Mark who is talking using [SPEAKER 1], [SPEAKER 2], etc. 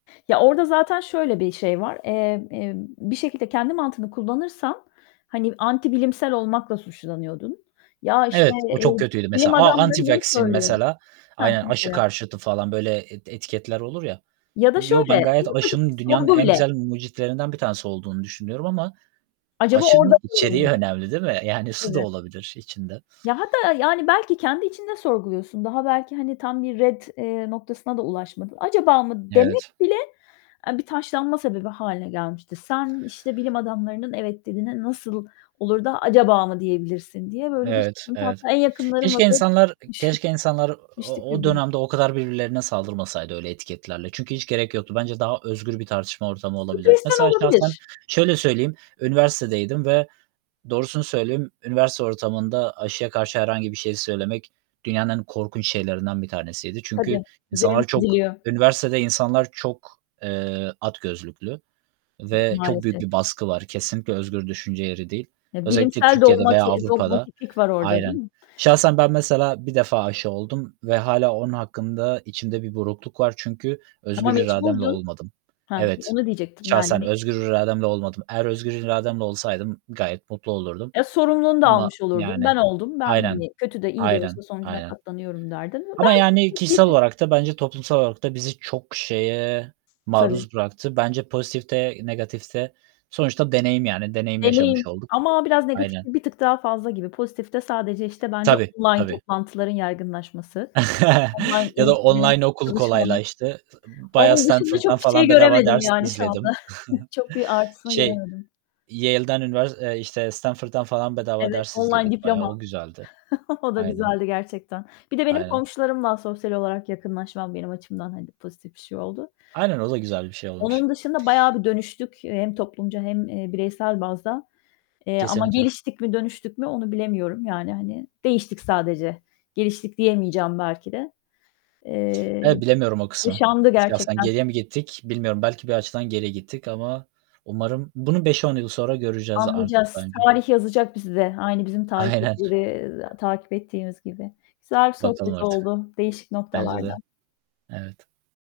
[SPEAKER 1] Ya, orada zaten şöyle bir şey var. Emm, emm, bir şekilde kendi mantığını kullanırsan hani, antibilimsel olmakla suçlanıyordun. Ya, işte,
[SPEAKER 2] Evet, o
[SPEAKER 1] eee,
[SPEAKER 2] çok kötüydü
[SPEAKER 1] "Bilim
[SPEAKER 2] mesela. A
[SPEAKER 1] adamları bunu
[SPEAKER 2] anti-vaccine
[SPEAKER 1] söylüyor."
[SPEAKER 2] mesela,
[SPEAKER 1] Hah.
[SPEAKER 2] aynen, aşı
[SPEAKER 1] Mesela.
[SPEAKER 2] karşıtı falan böyle eti etiketler olur ya.
[SPEAKER 1] Ya da
[SPEAKER 2] Yo,
[SPEAKER 1] şöyle,
[SPEAKER 2] ben
[SPEAKER 1] en
[SPEAKER 2] gayet
[SPEAKER 1] ufacık bir
[SPEAKER 2] aşının dünyanın
[SPEAKER 1] sorgu
[SPEAKER 2] en
[SPEAKER 1] bile.
[SPEAKER 2] güzel mucitlerinden bir tanesi olduğunu düşünüyorum ama
[SPEAKER 1] Acaba orada.
[SPEAKER 2] aşının içeriği
[SPEAKER 1] [unintelligible]
[SPEAKER 2] önemli değil mi? Yani, suda
[SPEAKER 1] Tabii.
[SPEAKER 2] olabilir içinde.
[SPEAKER 1] Ya hatta, yani, belki kendi içinde sorguluyorsun; daha belki, hani, tam bir ret, eee, noktasına da ulaşmadı. "Acaba mı?" demek
[SPEAKER 2] Evet.
[SPEAKER 1] bile, eee, bir taşlanma sebebi hâline gelmişti. "Sen, işte, bilim adamlarının 'Evet.' dediğine nasıl olur da 'Acaba mı?' diyebilirsin?" diye böyle bir
[SPEAKER 2] Evet,
[SPEAKER 1] sıkıntı
[SPEAKER 2] evet.
[SPEAKER 1] [unintelligible] En yakınlarımla
[SPEAKER 2] Keşke
[SPEAKER 1] da.
[SPEAKER 2] insanlar
[SPEAKER 1] [unintelligible]
[SPEAKER 2] keşke insanlar
[SPEAKER 1] ..düştük
[SPEAKER 2] o o
[SPEAKER 1] birbirimize.
[SPEAKER 2] dönemde o kadar birbirlerine saldırmasaydı öyle etiketlerle çünkü hiç gerek yoktu. Bence daha özgür bir tartışma ortamı olabilirdi.
[SPEAKER 1] Stresten
[SPEAKER 2] Mesela şahsen
[SPEAKER 1] olabilir.
[SPEAKER 2] şöyle söyleyeyim; üniversitedeydim ve doğrusunu söyleyeyim, üniversite ortamında aşıya karşı herhangi bir şey söylemek dünyanın en korkunç şeylerinden bir tanesiydi
[SPEAKER 1] Tabii.
[SPEAKER 2] çünkü
[SPEAKER 1] Üzerin
[SPEAKER 2] insanlar çok,
[SPEAKER 1] çiziliyor.
[SPEAKER 2] üniversitede insanlar çok, eee, at gözlüklü
[SPEAKER 1] Gı
[SPEAKER 2] ve çok büyük
[SPEAKER 1] maalesef.
[SPEAKER 2] bir baskı var. Kesinlikle özgür düşünce yeri değil.
[SPEAKER 1] Ya
[SPEAKER 2] Özellikle
[SPEAKER 1] bilimsel
[SPEAKER 2] Türkiye'de veya
[SPEAKER 1] dogmati
[SPEAKER 2] Avrupa'da,
[SPEAKER 1] dogmatiklik var orada değil
[SPEAKER 2] aynen.
[SPEAKER 1] mi?
[SPEAKER 2] Şahsen ben mesela 1 defa aşı oldum ve hâlâ onun hakkında içimde bir burukluk var çünkü
[SPEAKER 1] Ama
[SPEAKER 2] özgür irademle
[SPEAKER 1] mecburdun.
[SPEAKER 2] olmadım.
[SPEAKER 1] Hah,
[SPEAKER 2] Evet,
[SPEAKER 1] onu diyecektim yani.
[SPEAKER 2] şahsen
[SPEAKER 1] [unintelligible]
[SPEAKER 2] özgür irademle olmadım. Eğer özgür irademle olsaydım gayet mutlu olurdum
[SPEAKER 1] Eee, sorumluluğunu da
[SPEAKER 2] ama,
[SPEAKER 1] almış olurdun;
[SPEAKER 2] yani
[SPEAKER 1] "Ben oldum, ben,
[SPEAKER 2] Aynen,
[SPEAKER 1] hani, kötü de iyi de
[SPEAKER 2] aynen,
[SPEAKER 1] olsa sonucuna
[SPEAKER 2] aynen.
[SPEAKER 1] katlanıyorum." derdin.
[SPEAKER 2] Ama,
[SPEAKER 1] Belki.
[SPEAKER 2] yani, kişisel
[SPEAKER 1] [unintelligible]
[SPEAKER 2] olarak da bence toplumsal olarak da bizi çok şeye
[SPEAKER 1] Tabii.
[SPEAKER 2] maruz bıraktı. Bence pozitif de negatif de sonuçta deneyim, yani, deneyim
[SPEAKER 1] Deneyim
[SPEAKER 2] yaşamış olduk.
[SPEAKER 1] ama biraz
[SPEAKER 2] Aynen.
[SPEAKER 1] negatifte bir tık daha fazla gibi. Pozitifte sadece, işte, bence
[SPEAKER 2] Tabii,
[SPEAKER 1] online
[SPEAKER 2] tabii.
[SPEAKER 1] toplantıların yaygınlaşması. Online
[SPEAKER 2] Ya da
[SPEAKER 1] eğitimlerin,
[SPEAKER 2] online okul
[SPEAKER 1] çalışmanın
[SPEAKER 2] kolaylaştı. I bayağı
[SPEAKER 1] Onun dışında
[SPEAKER 2] Stanford'dan
[SPEAKER 1] çok bir şey
[SPEAKER 2] falan bedava
[SPEAKER 1] göremedim,
[SPEAKER 2] ders
[SPEAKER 1] yani, şu anda.
[SPEAKER 2] izledim.
[SPEAKER 1] Çok bir artısını
[SPEAKER 2] Şey,
[SPEAKER 1] göremedim.
[SPEAKER 2] Yale'den, üniver eee, işte, Stanford'dan falan bedava
[SPEAKER 1] Evet,
[SPEAKER 2] ders
[SPEAKER 1] online
[SPEAKER 2] izledik bayağı,
[SPEAKER 1] diplomam.
[SPEAKER 2] o güzeldi.
[SPEAKER 1] O da
[SPEAKER 2] Aynen.
[SPEAKER 1] güzeldi gerçekten. Bir de benim
[SPEAKER 2] Aynen.
[SPEAKER 1] komşularımla sosyal olarak yakınlaşmam benim açımdan, hani, pozitif bir şey oldu.
[SPEAKER 2] Aynen, o da güzel bir şey olmuş.
[SPEAKER 1] Onun dışında bayağı bir dönüştük, eee, hem toplumca hem i bireysel bazda, eee, ama
[SPEAKER 2] Kesinlikle.
[SPEAKER 1] geliştik mi, dönüştük mü onu bilemiyorum. Yani, hani, değiştik sadece. Geliştik diyemeyeceğim belki de. Eee,
[SPEAKER 2] Evet, bilemiyorum o kısmı.
[SPEAKER 1] yaşandı
[SPEAKER 2] İşte, aslında
[SPEAKER 1] gerçekten.
[SPEAKER 2] geriye mi gittik bilmiyorum. Belki bir açıdan geriye gittik ama umarım bunu 5-10 yıl sonra göreceğiz artık
[SPEAKER 1] Anlayacağız.
[SPEAKER 2] bence.
[SPEAKER 1] Tarih yazacak bize, aynı bizim
[SPEAKER 2] Aynen.
[SPEAKER 1] tarihtekileri, eee, takip ettiğimiz gibi. Güzel bir
[SPEAKER 2] Bakalım
[SPEAKER 1] sohbet
[SPEAKER 2] artık.
[SPEAKER 1] oldu, değişik
[SPEAKER 2] Bence de.
[SPEAKER 1] noktalardan.
[SPEAKER 2] Evet.